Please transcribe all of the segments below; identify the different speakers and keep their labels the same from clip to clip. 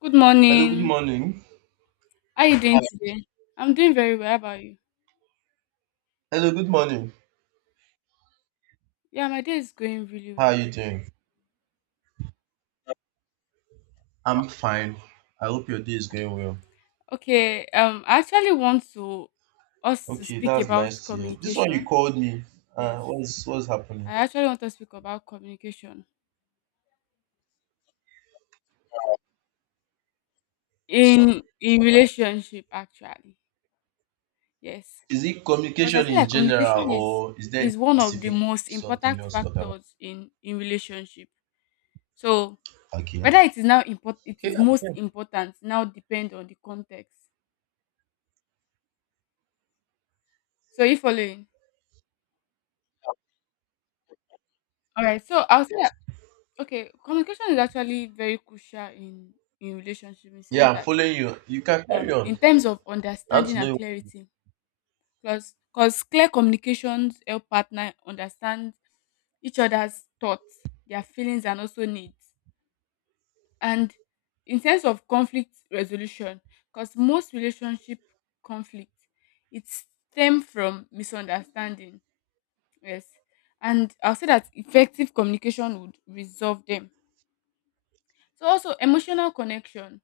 Speaker 1: Good
Speaker 2: Hello, good
Speaker 1: morning.
Speaker 2: morning.
Speaker 1: How are you doing today? I'm doing very well. How about you?
Speaker 2: Hello, good morning.
Speaker 1: Yeah, my day is going really
Speaker 2: How are
Speaker 1: well.
Speaker 2: you doing? I'm fine. I hope your day is going well.
Speaker 1: Okay, I actually want to us to
Speaker 2: Okay,
Speaker 1: speak
Speaker 2: that's
Speaker 1: about
Speaker 2: nice to hear. This one you
Speaker 1: communication.
Speaker 2: called me.
Speaker 1: Yes,
Speaker 2: What's happening?
Speaker 1: I actually want to speak about communication. Sure. In relationship actually. Yes,
Speaker 2: Is it
Speaker 1: because I
Speaker 2: communication
Speaker 1: feel
Speaker 2: in
Speaker 1: like
Speaker 2: general,
Speaker 1: communication
Speaker 2: or is there any
Speaker 1: is one of the
Speaker 2: specific
Speaker 1: most
Speaker 2: something you
Speaker 1: important
Speaker 2: want to talk about?
Speaker 1: factors in relationship. So whether
Speaker 2: Okay.
Speaker 1: it is now import, it
Speaker 2: Okay.
Speaker 1: is
Speaker 2: I'm
Speaker 1: most
Speaker 2: here.
Speaker 1: important now depend on the context. So you following? All right, so I'll say that okay, communication is actually very crucial in relationship in the
Speaker 2: Yeah,
Speaker 1: sense
Speaker 2: I'm
Speaker 1: that
Speaker 2: following you. You can carry on.
Speaker 1: in terms of
Speaker 2: I want
Speaker 1: understanding
Speaker 2: to
Speaker 1: and
Speaker 2: know.
Speaker 1: clarity, because clear communications help partner understand each other's thoughts, their feelings, and also needs. And in terms of conflict resolution, because most relationship conflict it stem from misunderstanding. Yes, and I'll say that effective communication would resolve them. So also emotional connection,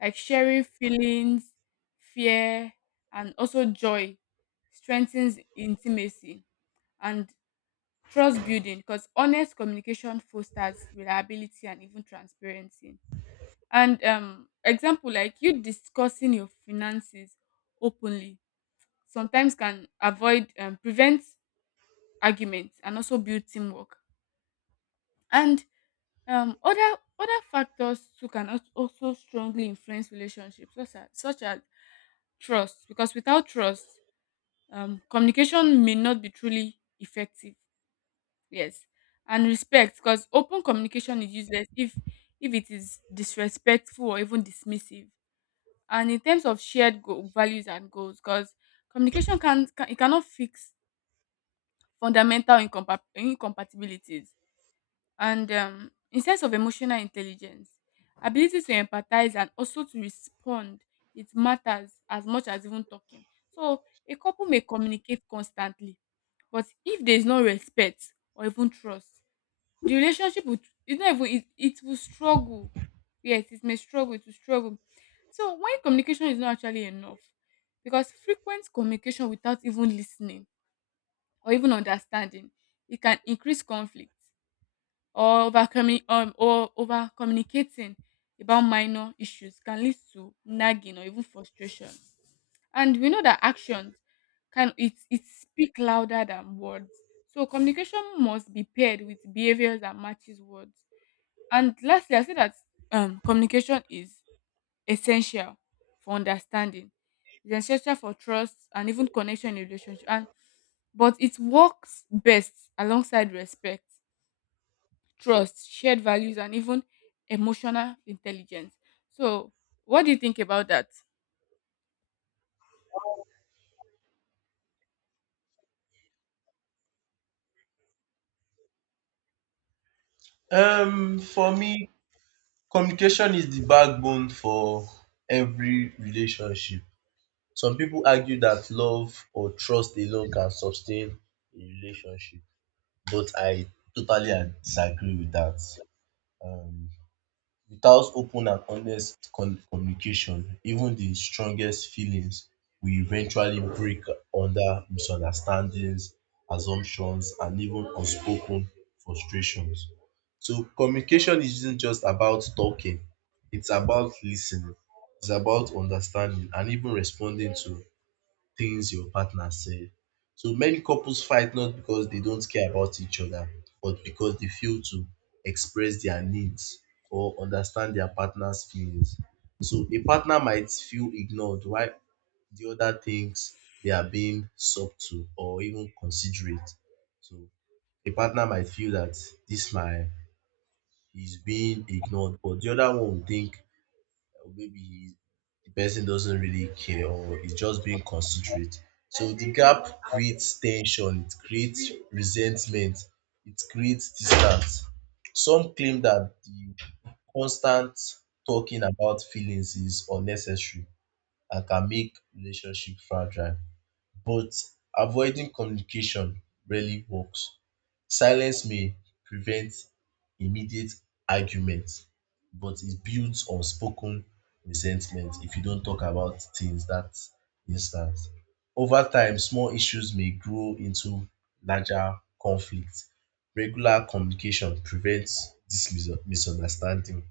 Speaker 1: like sharing feelings, fear, and also joy, strengthens intimacy and trust building, because honest communication fosters reliability and even transparency. And example like you discussing your finances openly sometimes can avoid prevent arguments and also build teamwork. And other factors too can also strongly influence relationships, such as trust, because without trust, communication may not be truly effective. Yes, and respect, because open communication is useless if it is disrespectful or even dismissive. And in terms of shared values and goals, because communication can it cannot fix fundamental incompatibilities. And in sense of emotional intelligence, ability to empathize and also to respond, it matters as much as even talking. So a couple may communicate constantly, but if there is no respect or even trust, the relationship will it's not even it will struggle. Yes, it may struggle, it will struggle. So when communication is not actually enough, because frequent communication without even listening or even understanding, it can increase conflict or overcoming or over communicating about minor issues can lead to nagging or even frustration. And we know that actions can it speak louder than words, so communication must be paired with behaviors that matches words. And lastly I say that communication is essential for understanding. It's essential for trust and even connection in relationship, and but it works best alongside respect, trust, shared values, and even emotional intelligence. So, what do you think about that?
Speaker 2: For me, communication is the backbone for every relationship. Some people argue that love or trust alone can sustain a relationship, but I totally disagree with that. Um, Without open and honest communication, even the strongest feelings will eventually break under misunderstandings, assumptions, and even unspoken frustrations. So communication isn't just about talking, it's about listening, it's about understanding, and even responding to things your partner said. So many couples fight not because they don't care about each other, but because they fail to express their needs or understand their partner's feelings. So a partner might feel ignored while the other thinks they are being subtle or even considerate. So a partner might feel that this my is being ignored, but the other one will think or maybe he, the person doesn't really care or is just being considerate. So the gap creates tension, it creates resentment, it creates distance. Some claim that the constant talking about feelings is unnecessary and can make relationship fragile. But avoiding communication rarely works. Silence may prevent immediate argument, but it builds unspoken resentment if you don't talk about things that instant. Over time, small issues may grow into larger conflicts. Regular communication prevents this misunderstanding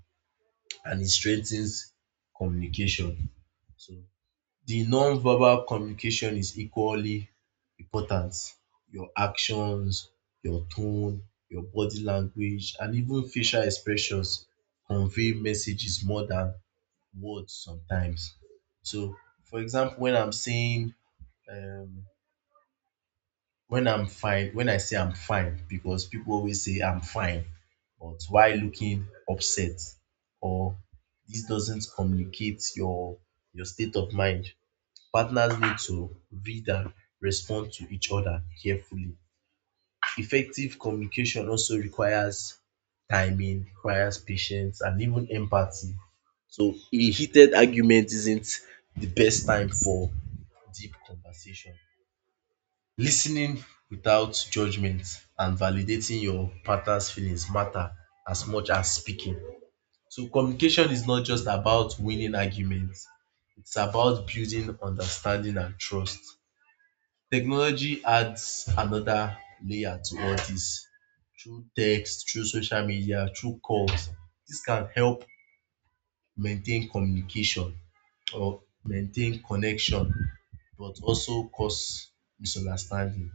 Speaker 2: and it strengthens communication. So the non-verbal communication is equally important. Your actions, your tone, your body language, and even facial expressions convey messages more than words sometimes. So, for example, when I'm saying, um, when I'm fine, when I say I'm fine, because people always say I'm fine, but why looking upset, or this doesn't communicate your state of mind, partners need to read and respond to each other carefully. Effective communication also requires timing, requires patience, and even empathy. So a heated argument isn't the best time for deep conversation. Listening without judgment and validating your partner's feelings matter as much as speaking. So communication is not just about winning arguments; it's about building understanding and trust. Technology adds another layer to all this through text, through social media, through calls. This can help maintain communication or maintain connection but also cause misunderstanding.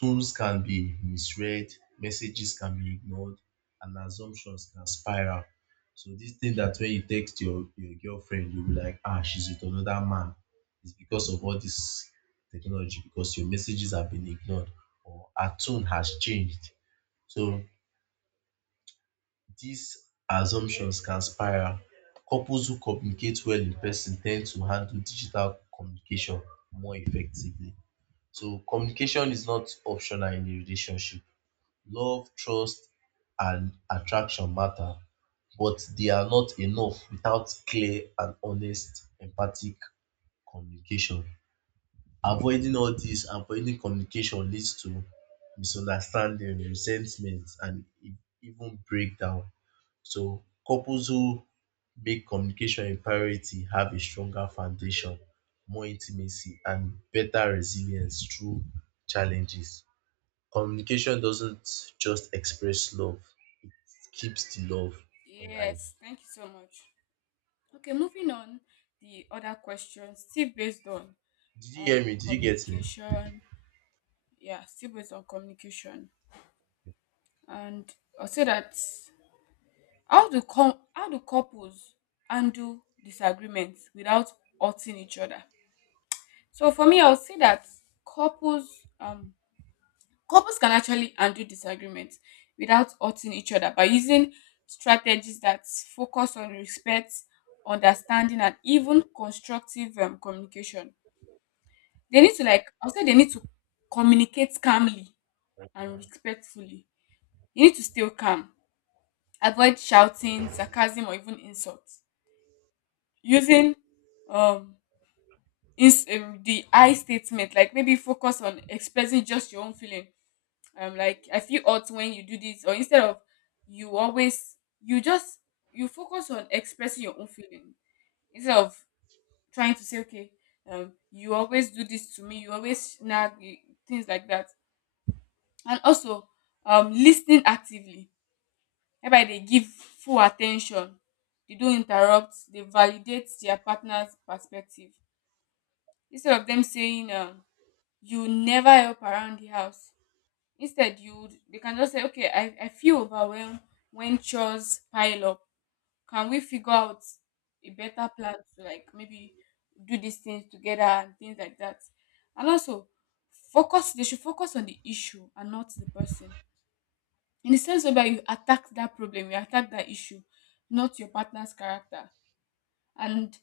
Speaker 2: Tools can be misread, messages can be ignored, and assumptions can spiral. So this thing that when you text your girlfriend, you'll be like, ah, she's with another man. It's because of all this technology, because your messages have been ignored or her tone has changed. So these assumptions can spiral. Couples who communicate well in person tend to handle digital communication more effectively. So communication is not optional in a relationship. Love, trust, and attraction matter, but they are not enough without clear and honest empathic communication. Avoiding all this, avoiding communication leads to misunderstanding, resentment, and even breakdown. So couples who make communication a priority have a stronger foundation, more intimacy, and better resilience through challenges. Communication doesn't just express love, keeps the love alive.
Speaker 1: Yes, thank you so much. Okay, moving on, the other question, still based on
Speaker 2: Did you hear me? Did you get me?
Speaker 1: communication. Yeah, still based on communication. And I'll say that how do couples handle disagreements without hurting each other? So for me, I'll say that couples um couples can actually undo disagreements without hurting each other by using strategies that focus on respect, understanding, and even constructive communication. They need to like I'll say they need to communicate calmly and respectfully. You need to stay calm, avoid shouting, sarcasm, or even insults. Using um the I statement, like maybe focus on expressing just your own feeling. I'm like, I feel odd when you do this, or instead of you always, you just, you focus on expressing your own feeling instead of trying to say, okay, you always do this to me, you always nag, you- things like that. And also, listening actively, whereby they give full attention, they don't interrupt, they validate their partner's perspective instead of them saying, you never help around the house. Instead, you they can just say, okay, I feel overwhelmed when chores pile up. Can we figure out a better plan to like maybe do these things together and things like that? And also, focus. They should focus on the issue and not the person. In the sense whereby you attack that problem, you attack that issue, not your partner's character. And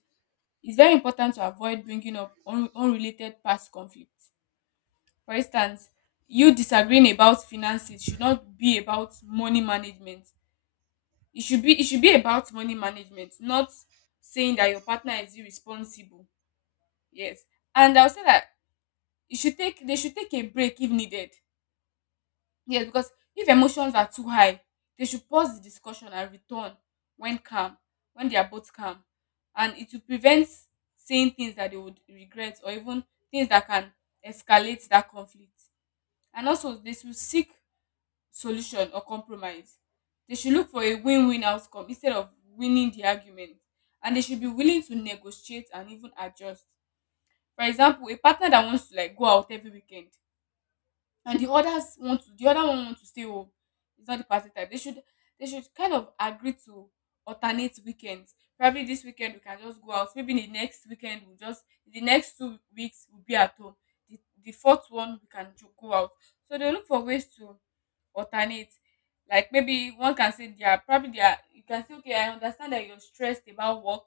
Speaker 1: it's very important to avoid bringing up unrelated past conflicts. For instance, you disagreeing about finances should not be about money management. It should be about money management, not saying that your partner is irresponsible. Yes. And I'll say that you should take they should take a break if needed. Yes, because if emotions are too high, they should pause the discussion and return when calm, when they are both calm. And it will prevent saying things that they would regret or even things that can escalate that conflict. And also they should seek solution or compromise. They should look for a win win outcome instead of winning the argument. And they should be willing to negotiate and even adjust. For example, a partner that wants to like go out every weekend and the others want to the other one want to stay home, it's not the party type. They should they should kind of agree to alternate weekends. Probably this weekend we can just go out, maybe the next weekend we'll just the next 2 weeks we'll be at home, the fourth one we can go out. So they look for ways to alternate. Like maybe one can say they are probably they are you can say okay I understand that you're stressed about work,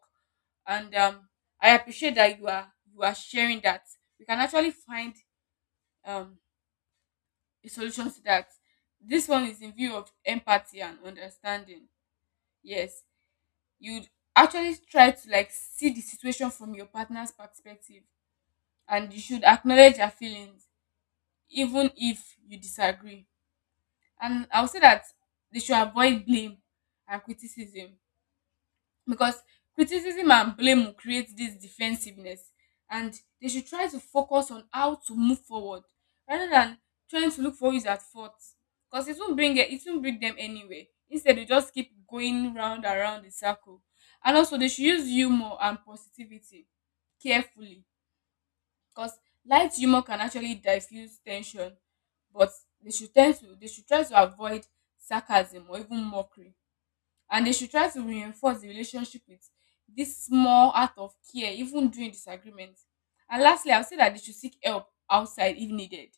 Speaker 1: and I appreciate that you are sharing that. You can actually find um a solution to that. This one is in view of empathy and understanding. Yes, you'd actually try to like see the situation from your partner's perspective, and you should acknowledge their feelings even if you disagree. And I'll say that they should avoid blame and criticism, because criticism and blame will create this defensiveness, and they should try to focus on how to move forward rather than trying to look for who is at fault, because it won't bring it it won't bring them anywhere. Instead they just keep going round and round the circle. And also they should use humor and positivity carefully, because light humor can actually diffuse tension, but they should tend to they should try to avoid sarcasm or even mockery. And they should try to reinforce the relationship with this small act of care even during disagreement. And lastly I'll say that they should seek help outside if needed.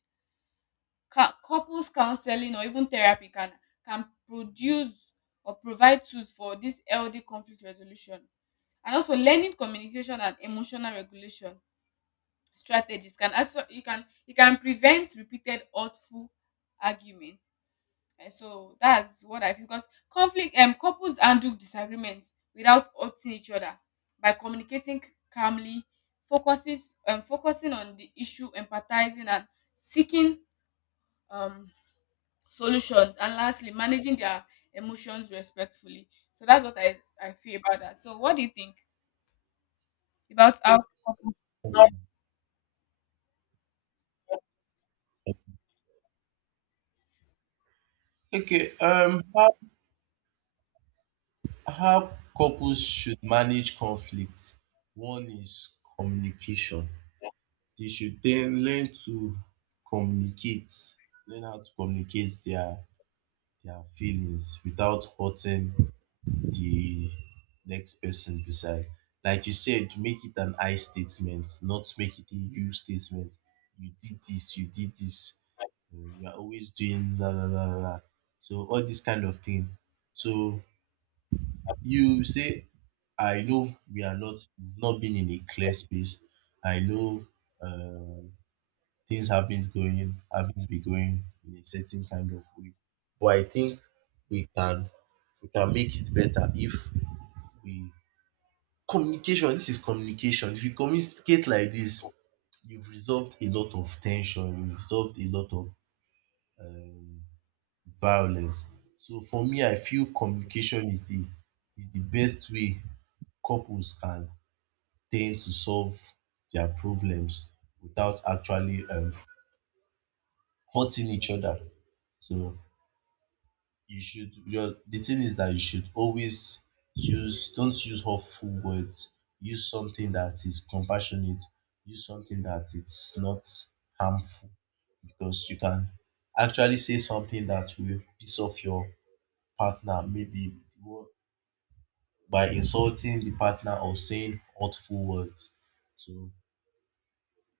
Speaker 1: Couples counseling or even therapy can produce or provide tools for this healthy conflict resolution, and also learning communication and emotional regulation strategies can also you can prevent repeated hurtful argument. And so that's what I feel, because conflict couples handle disagreements without hurting each other by communicating calmly, focusing focusing on the issue, empathizing and seeking um solutions, and lastly managing their emotions respectfully. So that's what I feel about that. So what do you think about how
Speaker 2: Okay. Yes. How couples should manage conflict. One is communication. They should then learn to communicate, learn how to communicate their feelings without hurting the next person beside. Like you said, make it an I statement, not make it a you statement. You did this, You are always doing la la la la. So all this kind of thing. So you say, I know we are not not been in a clear space. I know, uh, things haven't going haven't been going in a certain kind of way. But I think we can we can make it better if we. Communication, this is communication. If you communicate like this, you've resolved a lot of tension. You've resolved a lot of violence. So for me, I feel communication is the best way couples can tend to solve their problems without actually hurting each other. So your the thing is that you should always use — don't use hurtful words, use something that is compassionate, use something that it's not harmful, because you can actually say something that will piss off your partner, maybe by insulting the partner or saying hurtful words. So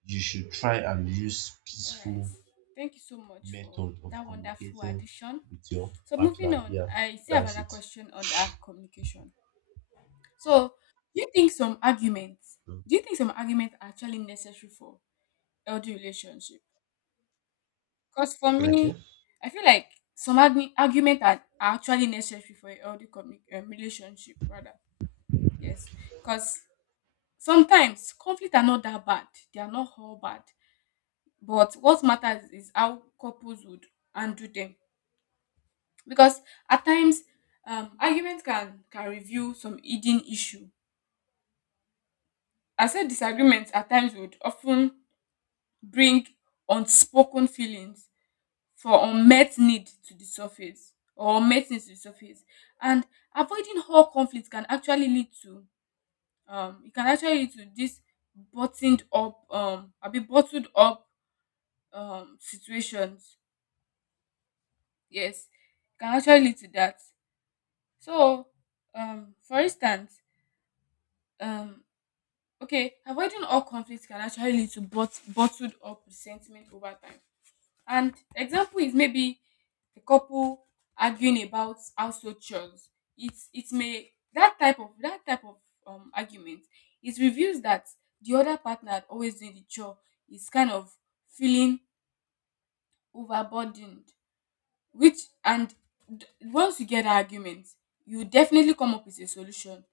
Speaker 2: you should try and use
Speaker 1: all right.
Speaker 2: peaceful
Speaker 1: Thank you so much for
Speaker 2: method of
Speaker 1: that wonderful
Speaker 2: communicating
Speaker 1: addition.
Speaker 2: with your
Speaker 1: So moving
Speaker 2: partner.
Speaker 1: on,
Speaker 2: Yeah,
Speaker 1: I still have
Speaker 2: that's
Speaker 1: another
Speaker 2: it.
Speaker 1: question on that communication. So, do you think some arguments,
Speaker 2: Mm.
Speaker 1: do you think some arguments are actually necessary for healthy relationship? Because for
Speaker 2: okay
Speaker 1: me, I feel like arguments are actually necessary for a healthy relationship, rather. Yes, because sometimes conflict are not that bad. They are not all bad. But what matters is how couples would undo them. Because at times, arguments can reveal some hidden issue. I said disagreements at times would often bring unspoken feelings for unmet need to the surface or unmet needs to the surface, and avoiding all conflict can actually lead to it can actually lead to this buttoned up I'll be bottled up situations. Yes, e can actually lead to that. So for instance um okay avoiding all conflict can actually lead to bottled up resentment over time. And example is maybe a couple arguing about household chores. It's it may that type of argument it reveals that the other partner always doing the chore is kind of feeling overburdened. Which and once you get that argument, you definitely come up with a solution.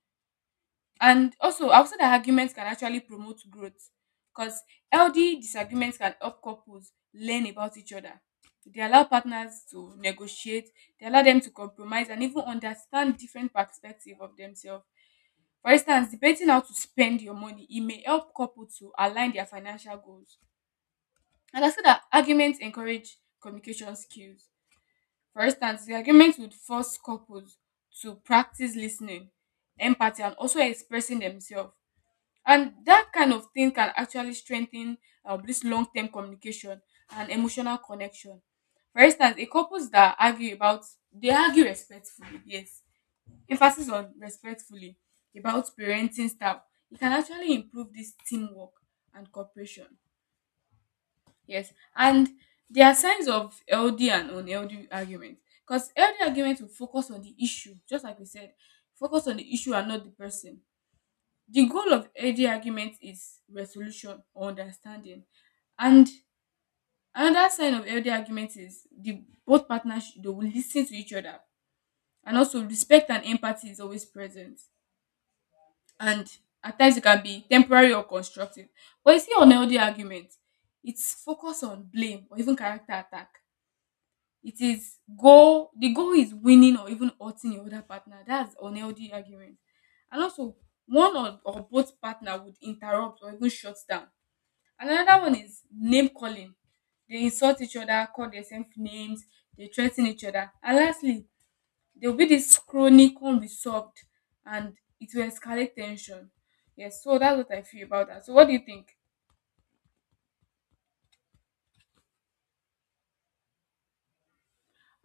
Speaker 1: And also, I've said that arguments can actually promote growth, because healthy disagreements can help couples learn about each other. They allow partners to negotiate, they allow them to compromise, and even understand different perspectives of themselves. For instance, debating how to spend your money, it may help couples to align their financial goals. And I said that arguments encourage communication skills. For instance, the arguments would force couples to practice listening, empathy, and also expressing themselves, and that kind of thing can actually strengthen this long-term communication and emotional connection. For instance a couples that argue about they argue respectfully, yes, emphasis on respectfully, about parenting style, it can actually improve this teamwork and cooperation. Yes, and there are signs of healthy and unhealthy arguments, because healthy arguments will focus on the issue. Just like we said, focus on the issue and not the person. The goal of healthy argument is resolution or understanding. And another sign of healthy argument is the both partners they will listen to each other, and also respect and empathy is always present. And at times it can be temporary or constructive. But you see unhealthy argument, it's focused on blame or even character attack. It is goal the goal is winning or even hurting your other partner. That's unhealthy argument. And also one or both partner would interrupt or even shut down. Another one is name calling. They insult each other, call themselves names, they threaten each other. And lastly, there will be this chronic unresolved, and it will escalate tension. Yes, so that's what I feel about that. So what do you think?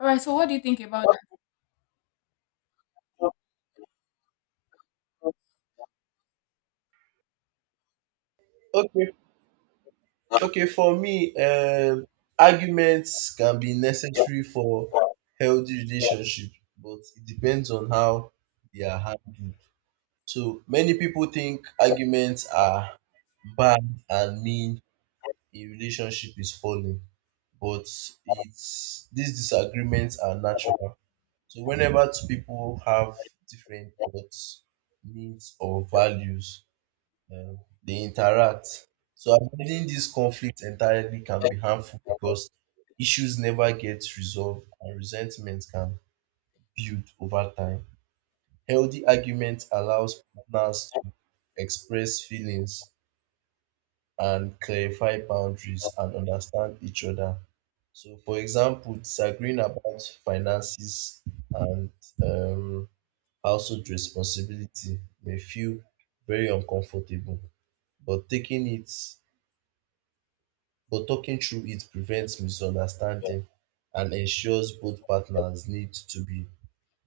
Speaker 1: All right, so what do you think about that?
Speaker 2: Okay. Okay, for me, arguments can be necessary for healthy relationship, but it depends on how they are handled. So many people think arguments are bad and mean a relationship is falling, but it's these disagreements are natural. So whenever two people have different thoughts, needs, or values, um, they interact. So avoiding these conflicts entirely can be harmful because issues never get resolved and resentment can build over time. Healthy argument allows partners to express feelings and clarify boundaries and understand each other. So, for example, disagreeing about finances and, um, household responsibility may feel very uncomfortable, but taking it but talking through it prevents misunderstanding and ensures both partners need to be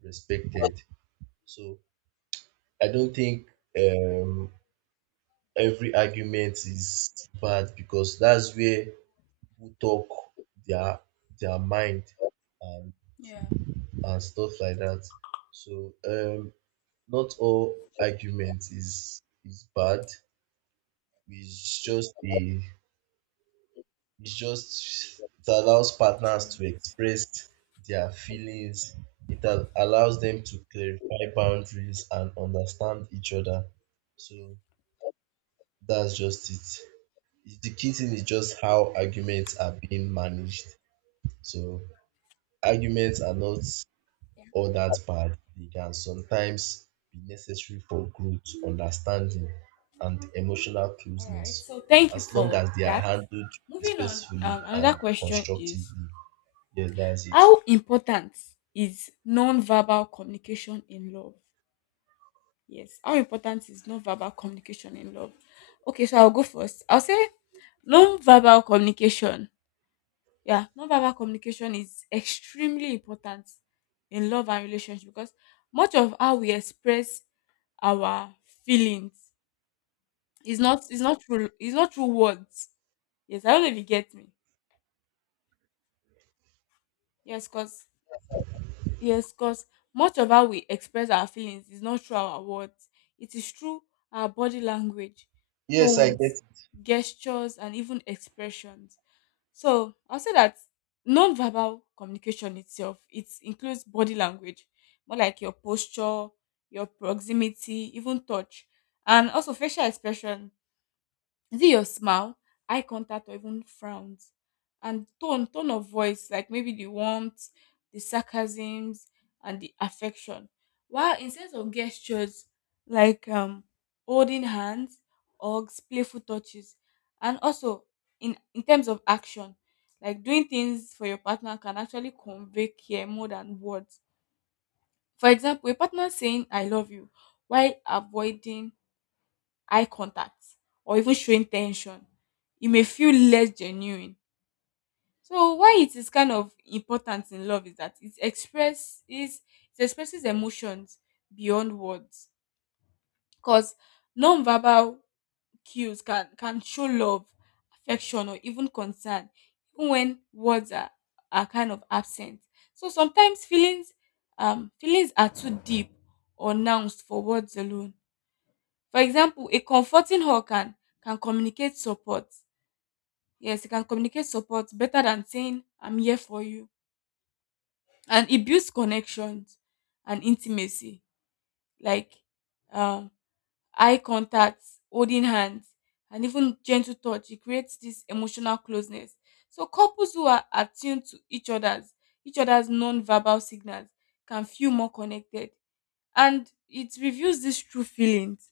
Speaker 2: respected. So I don't think um every argument is bad because that's where people talk their their mind and
Speaker 1: Yeah,
Speaker 2: stuff like that. So not all argument is bad. It's just a — It's just it allows
Speaker 1: true.
Speaker 2: partners to express their feelings. It allows them to clarify boundaries and understand each other. So that's just it. The key thing is just how arguments are being managed. So arguments are not all that bad. They can sometimes be necessary for growth, understanding, and emotional
Speaker 1: All right.
Speaker 2: closeness,
Speaker 1: So thank you
Speaker 2: as long as
Speaker 1: for
Speaker 2: they are
Speaker 1: that.
Speaker 2: handled
Speaker 1: Moving on,
Speaker 2: respectfully and
Speaker 1: another question is,
Speaker 2: constructively. Yes, that's it.
Speaker 1: how important is non-verbal communication in love? Yes. How important is non-verbal communication in love? Okay, so I'll go first. I'll say non-verbal communication. Yeah, non-verbal communication is extremely important in love and relationship, because much of how we express our feelings is not through words. Yes, I don't know if you get me. Yes, because Yes, because much of how we express our feelings is not through our words. It is through our body language,
Speaker 2: Yes, I get
Speaker 1: tones,
Speaker 2: it.
Speaker 1: gestures, and even expressions. So I'll say that non-verbal communication itself, it includes body language, more like your posture, your proximity, even touch, and also facial expression. Is it your smile, eye contact, or even frowns? And tone of voice, like maybe the warmth, the sarcasms, and the affection. While in sense of gestures, like holding hands, hugs, playful touches, and also in terms of action, like doing things for your partner can actually convey care more than words. For example, a partner saying "I love you" while avoiding eye contact or even showing tension, you may feel less genuine. So why it is kind of important in love is that it expresses emotions beyond words, because non-verbal cues can show love, affection, or even concern even when words are kind of absent. So sometimes feelings, feelings are too deep or nuanced for words alone. For example, a comforting hug can communicate support. Yes, it can communicate support better than saying I'm here for you. And it builds connections and intimacy, like um, eye contact, holding hands, and even gentle touch. It creates this emotional closeness. So couples who are attuned to each other's non-verbal signals can feel more connected, and it reveals these true feelings.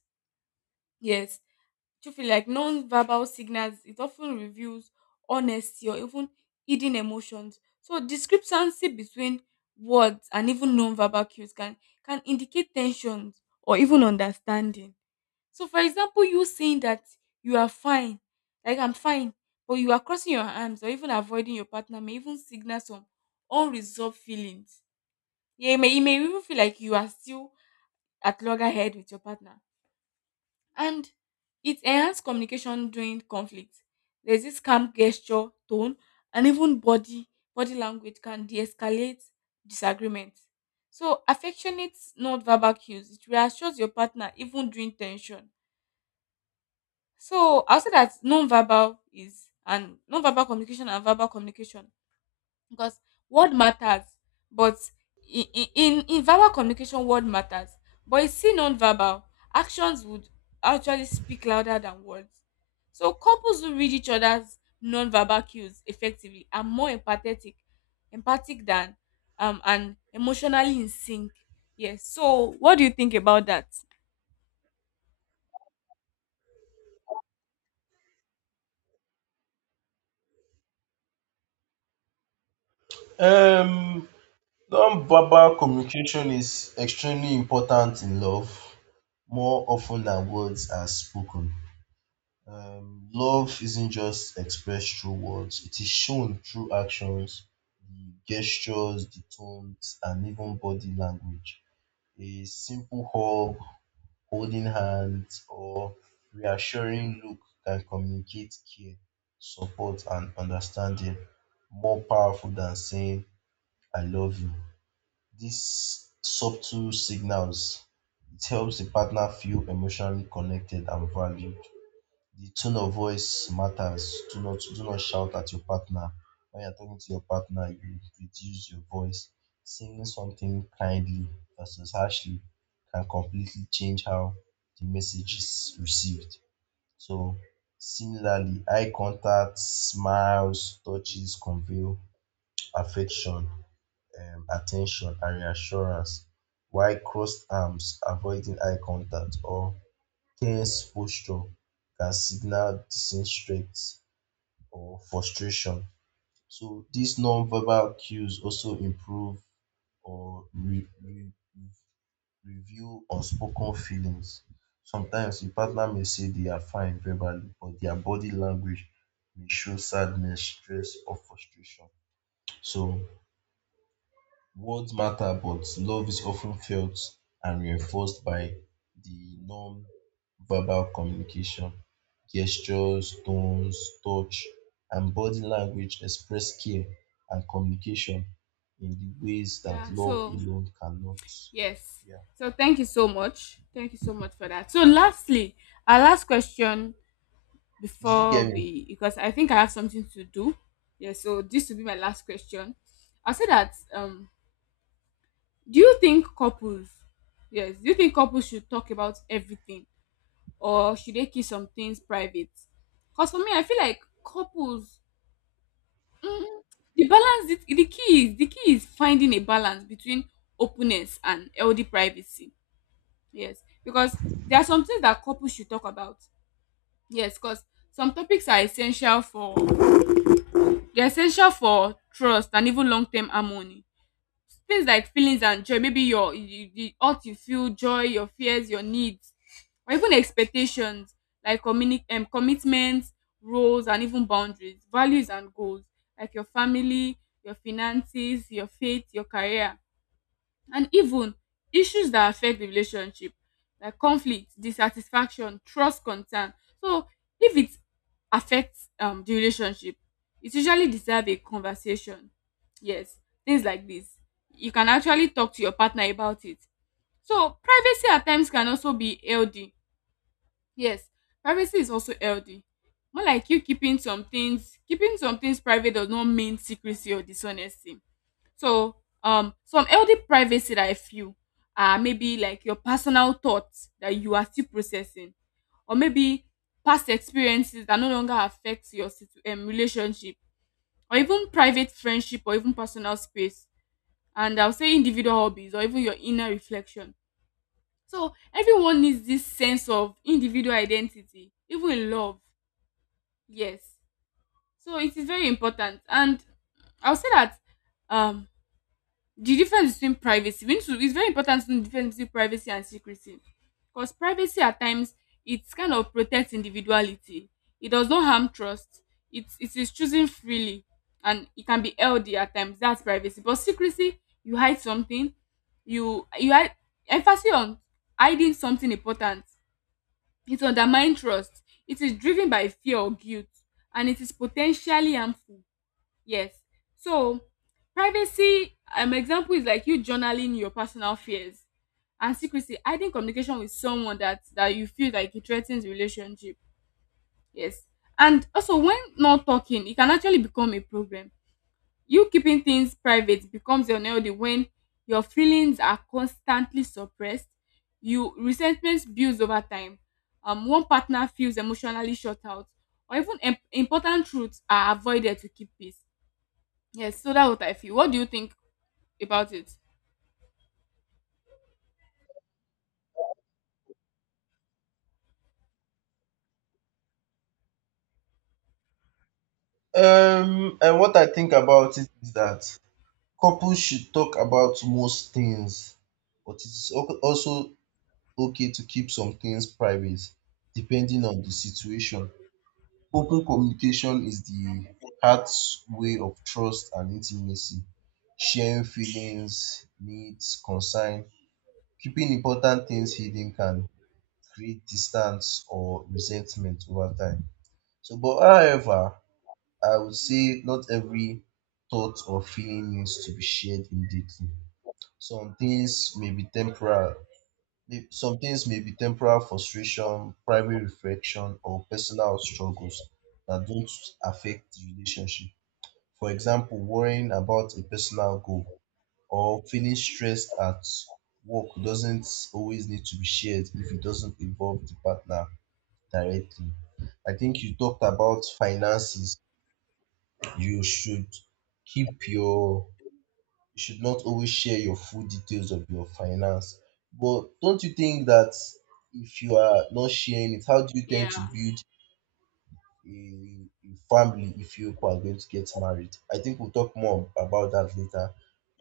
Speaker 1: Yes. Do you feel like non-verbal signals, it often reveals honesty or even hidden emotions. So discrepancy between words and even non-verbal cues can indicate tensions or even understanding. So for example, you saying that you are fine, like I'm fine, but you are crossing your arms or even avoiding your partner may even signal some unresolved feelings. Yeah, it may even feel like you are still at loggerhead with your partner, and it enhanced communication during conflict. There's this calm gesture, tone, and even body language can de-escalate disagreement. So affectionate non-verbal cues, it reassures your partner even during tension. So I'll say that non-verbal communication and verbal communication, because word matters, but in in verbal communication word matters, but in still non-verbal actions would actually speak louder than words. So couples who read each other's non-verbal cues effectively are more empathetic empathic than and emotionally in sync. Yes, so what do you think about that?
Speaker 2: Um, Non-verbal communication is extremely important in love, more often than words are spoken. Love isn't just expressed through words, it is shown through actions, the gestures, the tones, and even body language. A simple hug, holding hands, or reassuring look can communicate care, support, and understanding more powerful than saying, I love you. These subtle signals, it helps the partner feel emotionally connected and valued. The tone of voice matters. Do not shout at your partner. When you're talking to your partner, you reduce your voice. Saying something kindly versus harshly can completely change how the message is received. So similarly, eye contact, smiles, touches convey affection, attention and reassurance. While crossed arms, avoiding eye contact or tense posture can signal disinterest or frustration. So these non-verbal cues also improve or reveal unspoken feelings. Sometimes your partner may say they are fine verbally, but their body language may show sadness, stress, or frustration. So words matter, but love is often felt and reinforced by the non-verbal communication. Gestures, tones, touch, and body language express care and communication in the ways that
Speaker 1: Yeah,
Speaker 2: love
Speaker 1: so
Speaker 2: alone cannot.
Speaker 1: yes.
Speaker 2: Yeah.
Speaker 1: So thank you so much. Thank you so much for that. So lastly, our last question,
Speaker 2: Did you
Speaker 1: before
Speaker 2: get me?
Speaker 1: we because I think I have something to do. Yeah, so this will be my last question. I'll say that, do you think couples yes, do you think couples should talk about everything, or should they keep some things private? Because for me, I feel like couples, mm, the balance, the key is finding a balance between openness and healthy privacy. Yes, because there are some things that couples should talk about. Yes, because some topics are essential for trust and even long term harmony. Things like feelings and joy, maybe your you, the what you feel joy your fears, your needs, or even expectations, like commitments, roles, and even boundaries, values, and goals, like your family, your finances, your faith, your career, and even issues that affect the relationship, like conflict, dissatisfaction, trust concern. So if it affects the relationship, it usually deserve a conversation. Yes, things like this. You can actually talk to your partner about it. So privacy at times can also be healthy. Yes, privacy is also healthy. More like you keeping some things private does not mean secrecy or dishonesty. So, some healthy privacy that I feel are maybe like your personal thoughts that you are still processing, or maybe past experiences that no longer affect your relationship, or even private friendship, or even personal space. And I'll say individual hobbies, or even your inner reflection. So, everyone needs this sense of individual identity, even in love. Yes. So, it is very important. And I'll say that. Um, the difference between privacy we need to it's very important to know the difference between privacy and secrecy, because privacy at times, it kind of protects individuality, it does not harm trust, it is choosing freely, and it can be healthy at times. That's privacy. But secrecy, you hide something, you hide, emphasis on hiding something important, it undermines trust, it is driven by fear or guilt, and it is potentially harmful. Yes. So privacy, example is like you journaling your personal fears, and secrecy, hiding communication with someone that you feel like it threatens the relationship. Yes. And also when not talking, it can actually become a problem. You keeping things private becomes unhealthy when your feelings are constantly suppressed. You resentment builds over time. One partner feels emotionally shut out, or even important truths are avoided to keep peace. Yes, so that's what I feel. What do you think about it?
Speaker 2: And what I think about it is that couples should talk about most things, but it is also okay to keep some things private depending on the situation. Open communication is the heart's way of trust and intimacy, sharing feelings, needs, concern. Keeping important things hidden can create distance or resentment over time. So but however, I would say not every thought or feeling needs to be shared immediately. Some things may be temporal. Some things may be temporal frustration, primary reflection, or personal struggles that don't affect the relationship. For example, worrying about a personal goal or feeling stressed at work doesn't always need to be shared if it doesn't involve the partner directly. I think you talked about finances. You should keep your — you should not always share your full details of your finance. But don't you think that if you are not sharing it, how do you tend to
Speaker 1: Yeah,
Speaker 2: build a, a family if you are going to get married? I think we'll talk more about that later.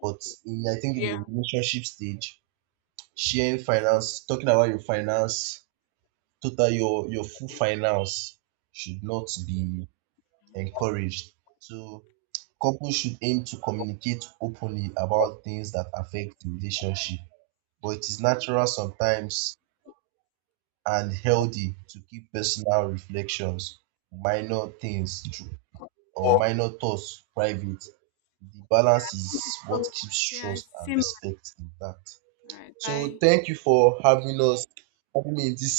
Speaker 2: But in, I think in
Speaker 1: yeah,
Speaker 2: the relationship stage, sharing
Speaker 1: true.
Speaker 2: finance, talking about your finance, total your full finance should not be encouraged. So couples should aim to communicate openly about things that affect the relationship, but it is natural sometimes and healthy to keep personal reflections, minor things, or minor thoughts private. The balance is
Speaker 1: Thank you so
Speaker 2: what
Speaker 1: much.
Speaker 2: keeps
Speaker 1: Yeah,
Speaker 2: trust
Speaker 1: it's the
Speaker 2: and
Speaker 1: same.
Speaker 2: respect intact.
Speaker 1: All right,
Speaker 2: So
Speaker 1: bye.
Speaker 2: thank you for having us, having me in this